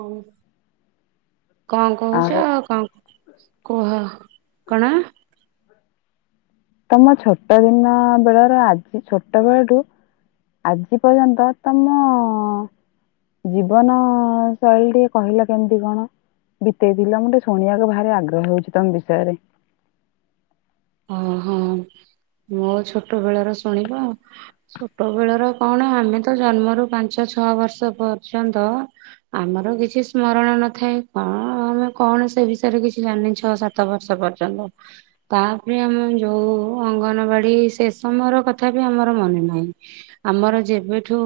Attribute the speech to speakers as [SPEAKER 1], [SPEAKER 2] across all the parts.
[SPEAKER 1] ହଁ କଣ କହୁଛ ଆଉ କଣ କୁହ କଣ?
[SPEAKER 2] ତମ ଛୋଟ ଦିନ ବେଳର ଆଜି ଛୋଟ ବେଳଠୁ ଆଜି ପର୍ଯ୍ୟନ୍ତ ତମ ଜୀବନ ଶୈଳୀ ଟିକେ କହିଲ କେମିତି କଣ ବିତେଇଥିଲ। ମୁଁ ଟିକେ ଶୁଣିବାକୁ ଭାରି ଆଗ୍ରହ ହଉଛି ତମ ବିଷୟରେ।
[SPEAKER 1] ଓହୋ ମୋ ଛୋଟ ବେଳର ଶୁଣିବ ଆଉ। ଛୋଟ ବେଳର କଣ ଆମେ ତ ଜନ୍ମରୁ ପାଞ୍ଚ ଛଅ ବର୍ଷ ପର୍ଯ୍ୟନ୍ତ ଆମର କିଛି ସ୍ମରଣ ନଥାଏ। କଣ ଆମେ କଣ ସେ ବିଷୟରେ କିଛି ଜାଣିନି ଛଅ ସାତ ବର୍ଷ ପର୍ଯ୍ୟନ୍ତ ତା ତାପରେ ଆମେ ଯୋଉ ଅଙ୍ଗନବାଡି ସେ ସମୟର କଥା ବି ଆମର ମନେ ନାହିଁ। ଆମର ଯେବେଠୁ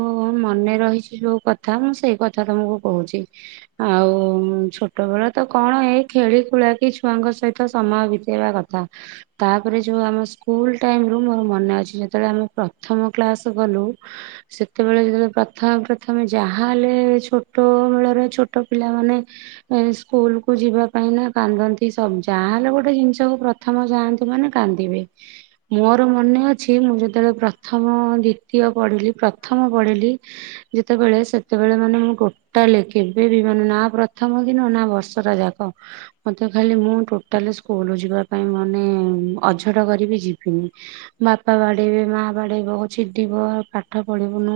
[SPEAKER 1] ମନେ ରହିଛି ଯୋଉ କଥା ମୁଁ ସେଇ କଥା ତମକୁ କହୁଛି। ଆଉ ଛୋଟ ବେଳ ତ କଣ ଏଇ ଖେଳି ଖୁଳା କି ଛୁଆଙ୍କ ସହିତ ସମୟ ବିତେଇବା କଥା। ତାପରେ ଯୋଉ ଆମ ସ୍କୁଲ ଟାଇମ ରୁ ମୋର ମନେ ଅଛି ଯେତେବେଳେ ଆମେ ପ୍ରଥମ କ୍ଲାସ ଗଲୁ ସେତେବେଳେ ଯେତେବେଳେ ପ୍ରଥମେ ପ୍ରଥମେ ଯାହାହେଲେ ଛୋଟ ମେଳରେ ଛୋଟ ପିଲାମାନେ ସ୍କୁଲ କୁ ଯିବା ପାଇଁ ନା କାନ୍ଦନ୍ତି ସବୁ ଯାହାହେଲେ ଗୋଟେ ଜିନିଷକୁ ପ୍ରଥମ ଯାଆନ୍ତି ମାନେ କାନ୍ଦିବେ। ମୋର ମନେ ଅଛି ମୁଁ ଯେତେବେଳେ ପ୍ରଥମ ଦ୍ଵିତୀୟ ପଢିଲି ପ୍ରଥମ ପଢିଲି ଯେତେବେଳେ ସେତେବେଳେ ମାନେ ମୁଁ ଟୋଟାଲି କେବେ ବି ମାନେ ନା ପ୍ରଥମ ଦିନ ନା ବର୍ଷଟା ଯାକ ମତେ ଖାଲି ମୁଁ ଟୋଟାଲି ସ୍କୁଲ ଯିବା ପାଇଁ ମାନେ ଅଝଟ କରିବି ଯିବିନି। ବାପା ବାଡେଇବେ ମା ବାଡେଇବ ଛିଟିବ ପାଠ ପଢିବୁନୁ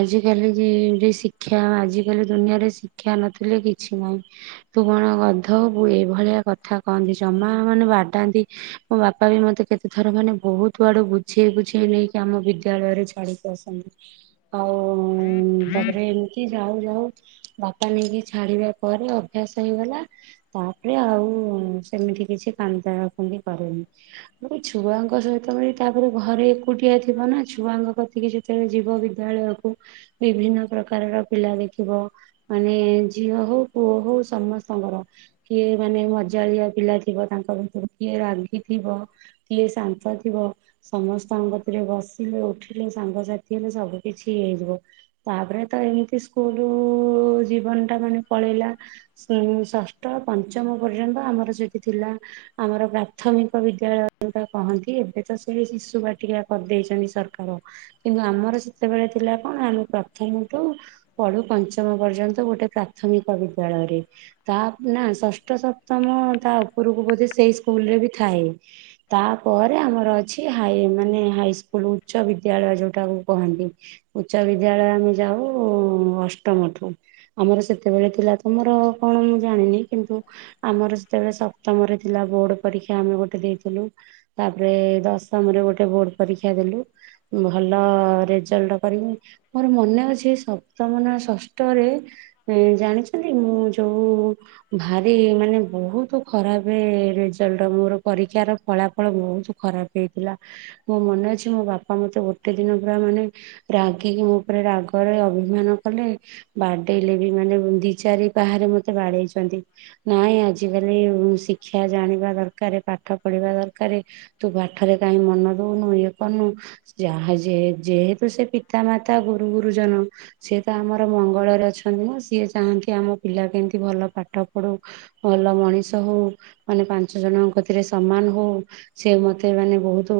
[SPEAKER 1] ଆଜିକାଲି ଯି ଯିଏ ଶିକ୍ଷା ଆଜିକାଲି ଦୁନିଆରେ ଶିକ୍ଷା ନଥିଲେ କିଛି ନାହିଁ ତୁ କଣ ଗଧ ହବୁ। ଏଇଭଳିଆ କଥା କହନ୍ତି ଜମା ମାନେ ବାଡାନ୍ତି ମୋ ବାପା ବି ମତେ କେତେ ଥର ମାନେ ବହୁତ ଆଡୁ ବୁଝେଇ ବୁଝେଇ ନେଇକି ଆମ ବିଦ୍ୟାଳୟରେ ଛାଡିକି ଆସନ୍ତି। ଆଉ ତାପରେ ଏମିତି ଯାଉ ଯାଉ ବାପା ନେଇକି ଛାଡିବା ପରେ ଅଭ୍ୟାସ ହେଇଗଲା ତାପରେ ଆଉ ସେମିତି କିଛି କାନ୍ଦ କୁନ୍ଦୀ କରେନି। ମୁଁ କହିଲି ଛୁଆଙ୍କ ସହିତ ବି ତାପରେ ଘରେ ଏକୁଟିଆ ଥିବ ନା ଛୁଆଙ୍କ କତିକି ଯେତେବେଳେ ଯିବ ବିଦ୍ୟାଳୟକୁ ବିଭିନ୍ନ ପ୍ରକାରର ପିଲା ଦେଖିବ। ମାନେ ଝିଅ ହଉ ପୁଅ ହଉ ସମସ୍ତଙ୍କର କିଏ ମାନେ ମଜାଳିଆ ପିଲା ଥିବ ତାଙ୍କ ଭିତରେ କିଏ ରାଗିଥିବ କିଏ ଶାନ୍ତ ଥିବ ସମସ୍ତଙ୍କ କତିରେ ବସିଲେ ଉଠିଲେ ସାଙ୍ଗସାଥି ହେଲେ ସବୁ କିିଛି ଇଏ ହେଇଯିବ। ତାପରେ ତ ଏମିତି ସ୍କୁଲ ଜୀବନଟା ମାନେ ପଳେଇଲା ଉଁ ଷଷ୍ଠ ପଞ୍ଚମ ପର୍ଯ୍ୟନ୍ତ ଆମର ସେଇଠି ଥିଲା ଆମର ପ୍ରାଥମିକ ବିଦ୍ୟାଳୟ ଯୋଉଟା କହନ୍ତି ଏବେ ତ ସେଇ ଶିଶୁ ବାଟିକା କରିଦେଇଛନ୍ତି ସରକାର କିନ୍ତୁ ଆମର ସେତେବେଳେ ଥିଲା କଣ ଆମେ ପ୍ରଥମଠୁ ପଢୁ ପଞ୍ଚମ ପର୍ଯ୍ୟନ୍ତ ଗୋଟେ ପ୍ରାଥମିକ ବିଦ୍ୟାଳୟରେ ତା ନା ଷଷ୍ଠ ସପ୍ତମ ତା ଉପରକୁ ବୋଧେ ସେଇ ସ୍କୁଲରେ ବି ଥାଏ। ତାପରେ ଆମର ଅଛି ହାଇ ମାନେ ହାଇସ୍କୁଲ ଉଚ୍ଚ ବିଦ୍ୟାଳୟ ଯୋଉଟାକୁ କହନ୍ତି ଉଚ୍ଚ ବିଦ୍ୟାଳୟ ଆମେ ଯାଉ ଅଷ୍ଟମଠୁ ଆମର ସେତେବେଳେ ଥିଲା ତମର କଣ ମୁଁ ଜାଣିନି କିନ୍ତୁ ଆମର ସେତେବେଳେ ସପ୍ତମରେ ଥିଲା ବୋର୍ଡ ପରୀକ୍ଷା ଆମେ ଗୋଟେ ଦେଇଥିଲୁ। ତାପରେ ଦଶମରେ ଗୋଟେ ବୋର୍ଡ ପରୀକ୍ଷା ଦେଲୁ। ଭଲ ରେଜଲ୍ଟ କରିବି ମୋର ମନେ ଅଛି ସପ୍ତମ ନା ଷଷ୍ଠରେ ଜାଣିଛନ୍ତି ମୁଁ ଯୋଉ ଭାରି ମାନେ ବହୁତ ଖରାପ ଏ ରେଜଲ୍ଟ ମୋର ପରୀକ୍ଷାର ଫଳାଫଳ ବହୁତ ଖରାପ ହେଇଥିଲା। ମୋ ମନେ ଅଛି ମୋ ବାପା ମୋତେ ଗୋଟେ ଦିନ ପୁରା ମାନେ ରାଗିକି ମୋ ଉପରେ ରାଗରେ ଅଭିମାନ କଲେ ବାଡେଇଲେ ବି ମାନେ ଦି ଚାରି ପାହାରେ ମତେ ବାଡେଇଛନ୍ତି ନାଇଁ ଆଜିକାଲି ଶିକ୍ଷା ଜାଣିବା ଦରକାରେ। ପାଠ ପଢିବା ଦରକାରେ। ତୁ ପାଠରେ କାହିଁ ମନ ଦଉନୁ ଇଏ କରନୁ ଯାହା ଯେହେ ଯେହେତୁ ସେ ପିତା ମାତା ଗୁରୁ ଗୁରୁଜନ ସିଏ ତ ଆମର ମଙ୍ଗଳରେ ଅଛନ୍ତି ନା ସିଏ ଚାହାଁନ୍ତି ଆମ ପିଲା କେମିତି ଭଲ ପାଠ ପଢୁ ଭଲ ମଣିଷ ହଉ ମାନେ ପାଞ୍ଚ ଜଣଙ୍କ ରେ ସମାନ ହଉ। ସେ ମତେ ମାନେ ବହୁତ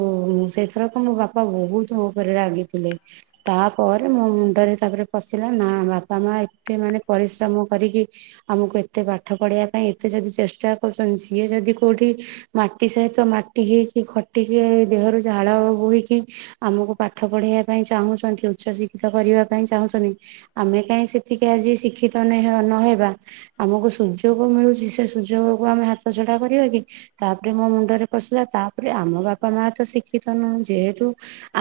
[SPEAKER 1] ସେଇଥର କଣ ମୋ ବାପା ବହୁତ ମୋ ଉପରେ ରାଗିଥିଲେ। ତାପରେ ମୋ ମୁଣ୍ଡରେ ତାପରେ ପଶିଲା ନା ବାପା ମା ଏତେ ମାନେ ପରିଶ୍ରମ କରିକି ଆମକୁ ଏତେ ପାଠ ପଢିବା ପାଇଁ ଏତେ ଯଦି ଚେଷ୍ଟା କରୁଛନ୍ତି ସିଏ ଯଦି କୋଉଠି ମାଟି ସହିତ ମାଟି ହେଇକି ଖଟିକି ଦେହରୁ ଝାଳ ବୋହିକି ଆମକୁ ପାଠ ପଢେଇବା ପାଇଁ ଚାହୁଁଛନ୍ତି ଉଚ୍ଚଶିକ୍ଷିତ କରିବା ପାଇଁ ଚାହୁଁଛନ୍ତି ଆମେ କାହିଁ ସେତିକି ଆଜି ଶିକ୍ଷିତ ନହେବା ଆମକୁ ସୁଯୋଗ ମିଳୁଛି ସେ ସୁଯୋଗ କୁ ଆମେ ହାତ ଛଡା କରିବା କି। ତାପରେ ମୋ ମୁଣ୍ଡରେ ପଶିଲା ତାପରେ ଆମ ବାପା ମା ତ ଶିକ୍ଷିତ ନୁହଁ। ଯେହେତୁ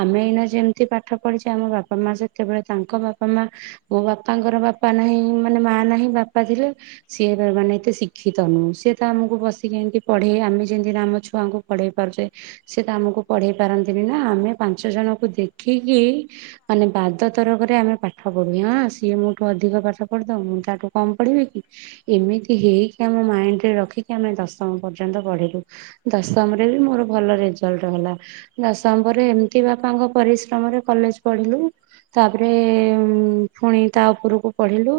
[SPEAKER 1] ଆମେ ଏଇନା ଯେମିତି ପାଠ ପଢିଛେ ଆମ ବାପା ମା ସେତେବେଳେ ତାଙ୍କ ବାପା ମା ମୋ ବାପାଙ୍କର ବାପା ନାହିଁ ମାନେ ମା ନାହିଁ ବାପା ଥିଲେ ସିଏ ମାନେ ଏତେ ଶିକ୍ଷିତ ନୁହଁ। ସିଏ ତ ଆମକୁ ବସିକି ଏମତି ପଢେଇବେ। ଆମେ ଯେମିତି ଆମ ଛୁଆଙ୍କୁ ପଢେଇ ପାରୁଛେ ସିଏ ତ ଆମକୁ ପଢେଇ ପାରନ୍ତିନି ନା ଆମେ ପାଞ୍ଚ ଜଣଙ୍କୁ ଦେଖିକି ମାନେ ବାଦ ତରକରେ ଆମେ ପାଠ ପଢୁ। ହଁ ସିଏ ମୋଠୁ ଅଧିକ ପାଠ ପଢିଦବ ମୁଁ ତାଠୁ କମ ପଢିବି କି। ଏମିତି ହେଇକି ଆମ ମାଇଣ୍ଡରେ ରଖି କି ଆମେ ଦଶମ ପର୍ଯ୍ୟନ୍ତ ପଢିଲୁ। ଦଶମରେ ବି ମୋର ଭଲ ରେଜଲ୍ଟ ହେଲା। ଦଶମ ପରେ ଏମିତି ବାପାଙ୍କ ପରିଶ୍ରମରେ କଲେଜ ପଢିଲୁ। ତାପରେ ପୁଣି ତା ଉପରକୁ ପଢିଲୁ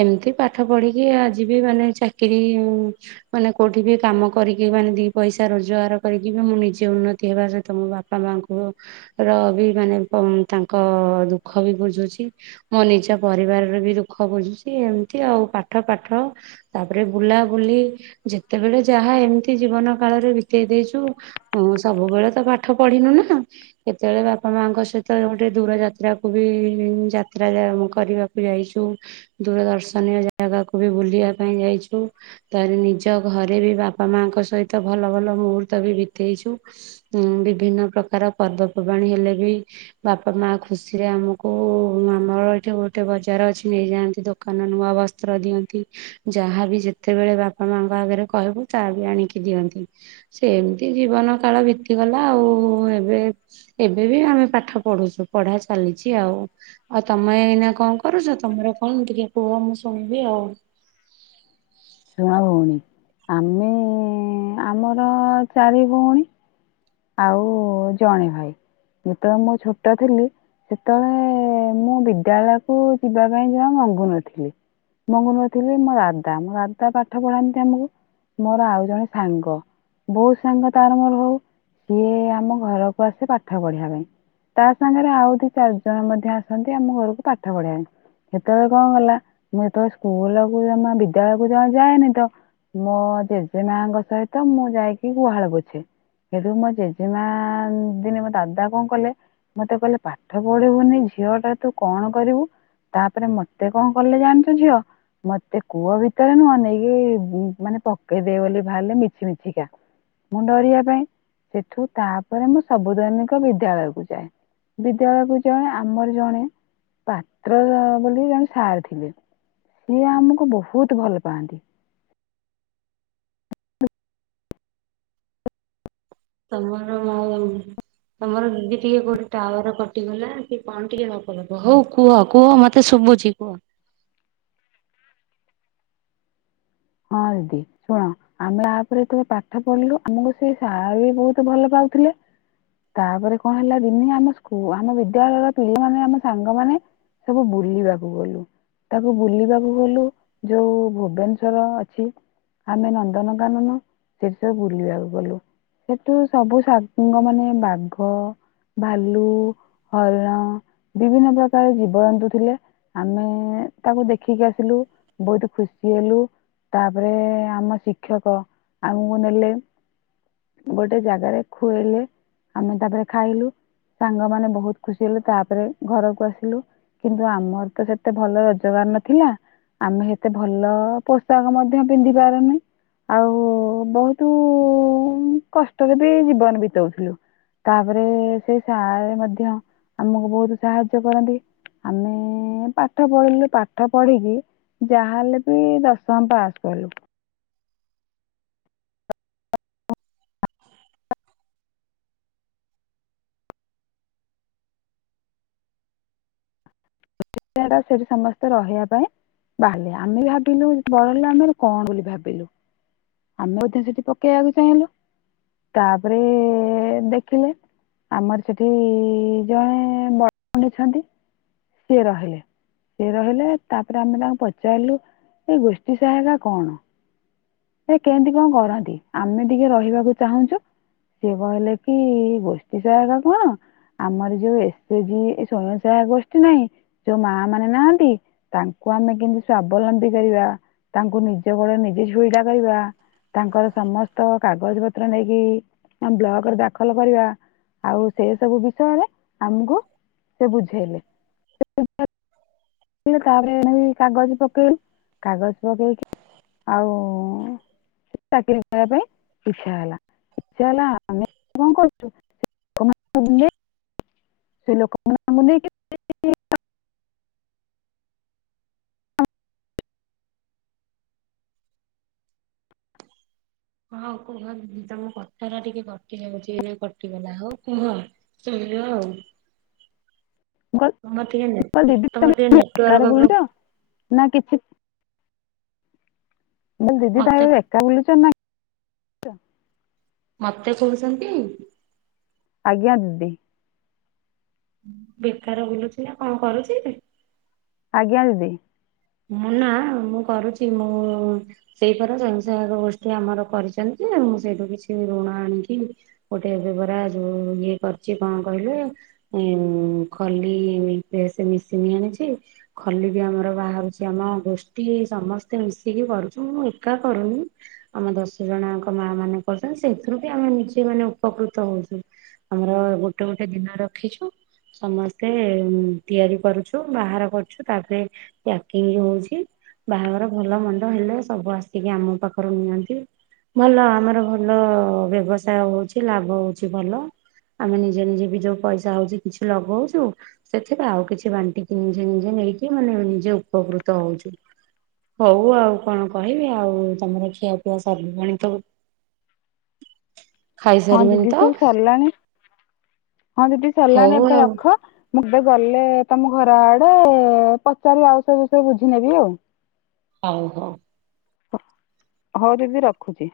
[SPEAKER 1] ଏମିତି ପାଠ ପଢିକି ଆଜି ବି ମାନେ ଚାକିରୀ ମାନେ କୋଉଠି ବି କାମ କରିକି ମାନେ ଦି ପଇସା ରୋଜଗାର କରିକି ବି ମୁଁ ନିଜେ ଉନ୍ନତି ହେବା ସହିତ ମୋ ବାପା ମାଙ୍କୁ ର ବି ମାନେ ତାଙ୍କ ଦୁଃଖ ବି ବୁଝୁଛି। ମୋ ନିଜ ପରିବାରର ବି ଦୁଃଖ ବୁଝୁଛି ଏମିତି ଆଉ। ପାଠ ପାଠ ତାପରେ ବୁଲାବୁଲି ଯେତେବେଳେ ଯାହା ଏମିତି ଜୀବନ କାଳରେ ବିତେଇ ଦେଇଛୁ। ସବୁବେଳେ ତ ପାଠ ପଢିନୁ ନା କେତେବେଳେ ବାପା ମାଙ୍କ ସହିତ ଗୋଟେ ଦୂର ଯାତ୍ରାକୁ ବି ଯାତ୍ରା କରିବାକୁ ଯାଇଛୁ ଦୂର ଦର୍ଶନୀୟ ଜାଗାକୁ ବି ବୁଲିବା ପାଇଁ ଯାଇଛୁ। ତାହାରି ନିଜ ନିଜ ଘରେ ବି ବାପା ମାଙ୍କ ସହିତ ଭଲ ଭଲ ମୁହୂର୍ତ୍ତ ବି ବିତେଇଛୁ। ବିଭିନ୍ନ ପ୍ରକାର ପର୍ବପର୍ବାଣି ହେଲେ ବି ବାପା ମା ଖୁସିରେ ଆମକୁ ଆମର ଏଠି ଗୋଟେ ବଜାର ଅଛି ନେଇଯାଆନ୍ତି ଦୋକାନ ନୂଆ ବସ୍ତ୍ର ଦିଅନ୍ତି ଯାହାବି ଯେତେବେଳେ ବାପା ମା ଭାବରେ କହିବୁ ତା ବି ଆଣିକି ଦିଅନ୍ତି। ସେମିତି ଜୀବନ କାଳ ବିତିଗଲା ଆଉ ଏବେ ଏବେ ବି ଆମେ ପାଠ ପଢୁଛୁ ପଢା ଚାଲିଛି ଆଉ। ଆଉ ତମେ ଏଇନା କଣ କରୁଛ? ତମର କଣ ଟିକେ କୁହ ମୁଁ ଶୁଣିବି ଆଉ।
[SPEAKER 2] ଶୁଣ ଭଉଣୀ। ଆମେ ଆମର ଚାରି ଭଉଣୀ ଆଉ ଜଣେ ଭାଇ ଯେତେବେଳେ ମୁଁ ଛୋଟ ଥିଲି ସେତେବେଳେ ମୁଁ ବିଦ୍ୟାଳୟ କୁ ଯିବା ପାଇଁ ଜମହା ମଙ୍ଗୁ ନ ଥିଲି ମଙ୍ଗୁ ନ ଥିଲି ମୋ ଦାଦା ତା ପାଠ ପଢାନ୍ତି ଆମକୁ ମୋର ଆଉ ଜଣେ ସାଙ୍ଗ ବୋଉତ ସାଙ୍ଗ ତାର ମୋର ହଉ ସିଏ ଆମ ଘରକୁ ଆସେ ପାଠ ପଢିବା ପାଇଁ ତା ସାଙ୍ଗରେ ଆଉ ଦି ଚାରି ଜଣ ମଧ୍ୟ ଆସନ୍ତି ଆମ ଘରକୁ ପାଠ ପଢିବା ପାଇଁ ସେତେବେଳେ କଣ ଗଲା ମୁଁ ଯେତେବେଳେ ସ୍କୁଲକୁ ଜ ବିଦ୍ୟାଳୟ ଣ ଯାଏନି ତ ମୋ ଜେଜେମାଙ୍କ ସହିତ ମୁଁ ଯାଇକି ଗୁହାଳ ପୋଛେ ହେଠୁ ମୋ ଜେଜେମା ଦିନେ ମୋ ଦାଦା କଣ କଲେ ମତେ କହିଲେ ପାଠ ପଢିବୁନି ଝିଅ ଟା ତୁ କଣ କରିବୁ ତାପରେ ମତେ କଣ କଲେ ଜାଣିଛୁ ଝିଅ ମତେ କୁଅ ଭି ସେତେବେଳେ ମୁଁ ଅନେେଇକି ମାନେ ପକେଇଦେ ବୋଲି ବାହାରିଲେ ମିଛି ମିଛିକା ମୁଁ ଡରିବା ପାଇଁ ସେଠୁ ତାପରେ ମୁଁ ସବୁ ଦୈନିକ ବିଦ୍ୟାଳୟକୁ ଯାଏ ବିଦ୍ୟାଳୟକୁ ଜଣେ ଆମର ଜଣେ ପାତ୍ର ବୋଲି ଜଣେ ସାର୍ ଥିଲେ ସିଏ ଆମକୁ ବହୁତ ତ ଭଲ ପାଆନ୍ତି।
[SPEAKER 1] ତମର ତମର ଦିଦି ଟିକେ କୋଉଠି ଟାୱାର କଟିଗଲା ସେ ପାଣି ଟିକେ ନକବ ହଉ କୁହ କୁହ ମତେ ଶୁଭୁଛି କୁହ।
[SPEAKER 2] ହଁ ଦିଦି ଶୁଣ ଆମେ ଆପରେ ତ ପାଠ ପଢିଲୁ ଆମକୁ ସେ ସାର୍ ବି ବହୁତ ଭଲ ପାଉଥିଲେ ତାପରେ କଣ ହେଲା ଦିନି ଆମ ସ୍କୁ ଆମ ବିଦ୍ୟାଳୟର ପିଲାମାନେ ଆମ ସାଙ୍ଗମାନେ ସବୁ ବୁଲିବାକୁ ଗଲୁ ତାକୁ ବୁଲିବାକୁ ଗଲୁ ଯୋଉ ଭୁବନେଶ ର ଅଛି ଆମେ ନନ୍ଦନକାନନ ସେଠ ସବୁ ବୁଲିବାକୁ ଗଲୁ ସେଠୁ ସବୁ ସାଙ୍ଗ ମାନେ ବାଘ ଭାଲୁ ହରିଣ ବିଭିନ୍ନ ପ୍ରକାର ଜୀବଜନ୍ତୁ ଥିଲେ ଆମେ ତାକୁ ଦେଖିକି ଆସିଲୁ ବହୁତ ଖୁସି ହେଲୁ। ତାପରେ ଆମ ଶିକ୍ଷକ ଆମକୁ ନେଲେ ଗୋଟେ ଜାଗାରେ ଖୁଆଇଲେ ଆମେ ତାପରେ ଖାଇଲୁ ସାଙ୍ଗମାନୋନ ବହୁତ ଖୁସି ହେଲେୁ ତାପରେ ଘରକୁ ଆସିଲୁ କିନ୍ତୁ ଆମର ତ ସେତେ ଭଲ ରୋଜଗାର ନଥିଲା ଆମେ ସେତେ ଭଲ ପ ପୋଷାକ ମଧ୍ୟ ପିନ୍ଧି ପାରୁନି ଆଉ ବହୁତ କଷ୍ଟରେ ବି ଜୀବନ ବିତାଉଥିଲୁ ତାପରେ ସେ ସର ମଧ୍ୟ ଆମକୁ ବହୁତ ସାହାଯ୍ୟ କରନ୍ତି ଆମେ ପାଠ ପଢିଲୁ ପାଠ ପଢିକି ଯାହାହେଲେ ବି ଦଶ ମ ପାସ କଲୁ। ସୋ ସେଠି ସମସ୍ତେ ରହିବା ପାଇଁ ବାହାରିଲେ ଆମେ ଭାବିଲୁ ବର ହେଲେ ଆମର କଣ ବୋଲି ଭାବିଲୁ ଆମେ ମଧ୍ୟ ସେଠି ପକେଇବାକୁ ଚାହିଁଲୁ ତାପରେ ଦେଖିଲେ ଆମର ସେଠି ଜଣେ ବଡ଼ ଭଉଣୀ ଅଛନ୍ତି। ସିଏ ରହିଲେ ସିଏ ରହିଲେ ତାପରେ ଆମେ ତାଙ୍କୁ ପଚାରିଲୁ ଏଇ ଗୋଷ୍ଠୀ ସହାୟତା କଣ? ସେ କେମିତି କଣ କରନ୍ତି ଆମେ ଟିକେ ରହିବାକୁ ଚାହୁଁଛୁ ସିଏ କହିଲେ କି ଗୋଷ୍ଠୀ ସହାୟକ କଣ ଆମର ଯୋଉ ଏସଜି ସ୍ଵୟଂ ସହାୟକ ଗୋଷ୍ଠୀ ନାହିଁ ଯୋଉ ମା ମାନେ ନାହାନ୍ତି ତାଙ୍କୁ ଆମେ କେମିତି ସ୍ଵାବଲମ୍ବୀ କରିବା ତାଙ୍କୁ ନିଜ ଗୋଡ ନିଜେ ଛିଡା କରିବା ତାଙ୍କର ସମସ୍ତ କାଗଜ ପତ୍ର ନେଇକି ବ୍ଲକ ଦାଖଲ କରିବା। ଆଉ ସେ ସବୁ ବିଷୟରେ ଆମକୁ ସେ ବୁଝେଇଲେ। ତାପରେ ଆମ କାଗଜ ପକେଇଲୁ କାଗଜ ପକେଇକି ଆଉ ଚାକିରି କରିବା ପାଇଁ ଇଛା ହେଲା ଇଛା ହେଲା ଆମେ କଣ କରଛୁ ସେ ଲୋକମାନଙ୍କୁ ନେଇକି ଲୋକମାନଙ୍କୁ ନେଇକି
[SPEAKER 1] ହଁ କୁହ ଦିଦି ତମ କଥା ଟା ଟିକେ କଟି ଯାଉଛି ନା କଟିଗଲା ହଉ କୁହ ଶୁଣିବ ଆଉ।
[SPEAKER 2] ମୁଁ
[SPEAKER 1] ତମର ଟିକେ ନେଟ
[SPEAKER 2] କହିଲି
[SPEAKER 1] ତମର ଟିକେ
[SPEAKER 2] ଦିଦି
[SPEAKER 1] ନେଟୱାର୍କ
[SPEAKER 2] ତମେ
[SPEAKER 1] ପ୍ରୋ
[SPEAKER 2] ବୁଲଛ ନା କିଛି ବ ଦିଦି ତା
[SPEAKER 1] ମତେ
[SPEAKER 2] ଏକା ବୁଲୁଛ ନା [unintelligible]
[SPEAKER 1] ମତେ କହୁଛନ୍ତି
[SPEAKER 2] ଆଜ୍ଞା ଦିଦି।
[SPEAKER 1] ବେକାର ବୁଲୁଛି ନା କଣ କରୁଛି?
[SPEAKER 2] ଆଜ୍ଞା ଦିଦି।
[SPEAKER 1] ମୁଁ ନା ମୁଁ କରୁଛି ମୁଁ ସେଇପରା ସଵୟଂସହାୟକ ଗୋଷ୍ଠୀ ଆମର କରିଛନ୍ତି ମୁଁ ସେଇଠୁ କିଛି ଋଣ ଆଣିକି ଗୋଟେ ଏବେ ପରା ଯୋଉ ଇଏ କରିଛି କଣ କହିଲେ ଖଲି ପ୍ରେସ ମେସିନି ଆଣିଛି ଖଲି ବି ଆମର ବାହାରୁଛି। ଆମ ଗୋଷ୍ଠୀ ସମସ୍ତେ ମିଶିକି କରୁଛୁ ମୁଁ ଏକା କରୁନି ଆମ ଦଶ ଜଣଙ୍କ ମା ମାନେ କରୁଛନ୍ତି ସେଇଥିରୁ ବି ଆମେ ନିଜେ ମାନେ ଉପକୃତ ହଉଛୁ ଆମର ଗୋଟେ ଗୋଟେ ଦିନ ରଖିଛୁ ସମସ୍ତେ ତିଆରି କରୁଛୁ ବାହାର କରୁଛୁ ତାପରେୟା କି ହଉଛି ବାହାଘର ଭଲ ମନ୍ଦ ହେଲେ ସବୁ ଆସିକି ଆମ ପାଖରୁ ନିଅନ୍ତି ଭଲ ଆମର ଭଲ ବ୍ୟବସାୟ ହଉଛି ଲାଭ ହଉଛି ଭଲ ଆମେ ନିଜେ ନିଜେ ବି ଯୋଉ ପଇସା ହଉଛି କିଛି ଲଗଉଛୁ ସେଥିରେ ଆଉ କିଛି ବାଣ୍ଟିକି ନିଜେ ନିଜେ ନେଇକି ମାନେ ନିଜେ ଉପକୃତ ହଉଛି ହଉ ଆଉ କଣ କହିବି ଆଉ ତମର ଖିଆ ପିଆ ସରିଲ ପାଣି ତ
[SPEAKER 2] ହଁ
[SPEAKER 1] ଖାଇସାରିବେଣି
[SPEAKER 2] ଦିଦି
[SPEAKER 1] ତ?
[SPEAKER 2] ସବୁ ସରିଲାଣି। ହଁ ଦିଦି ସଲାନି
[SPEAKER 1] ହଉ
[SPEAKER 2] ଏବେ
[SPEAKER 1] ଆଉ
[SPEAKER 2] ରଖ। ମୁଁ ଏତେ ଗଲେ ତମ ଘର ଆଡେ ପଚାରିବି ଆଉ ସବ ବିଷୟ ବୁଝି ନେବି ଆଉ।
[SPEAKER 1] ହଉ ହଉ।
[SPEAKER 2] ହଉ ଦିଦି ରଖୁଛି।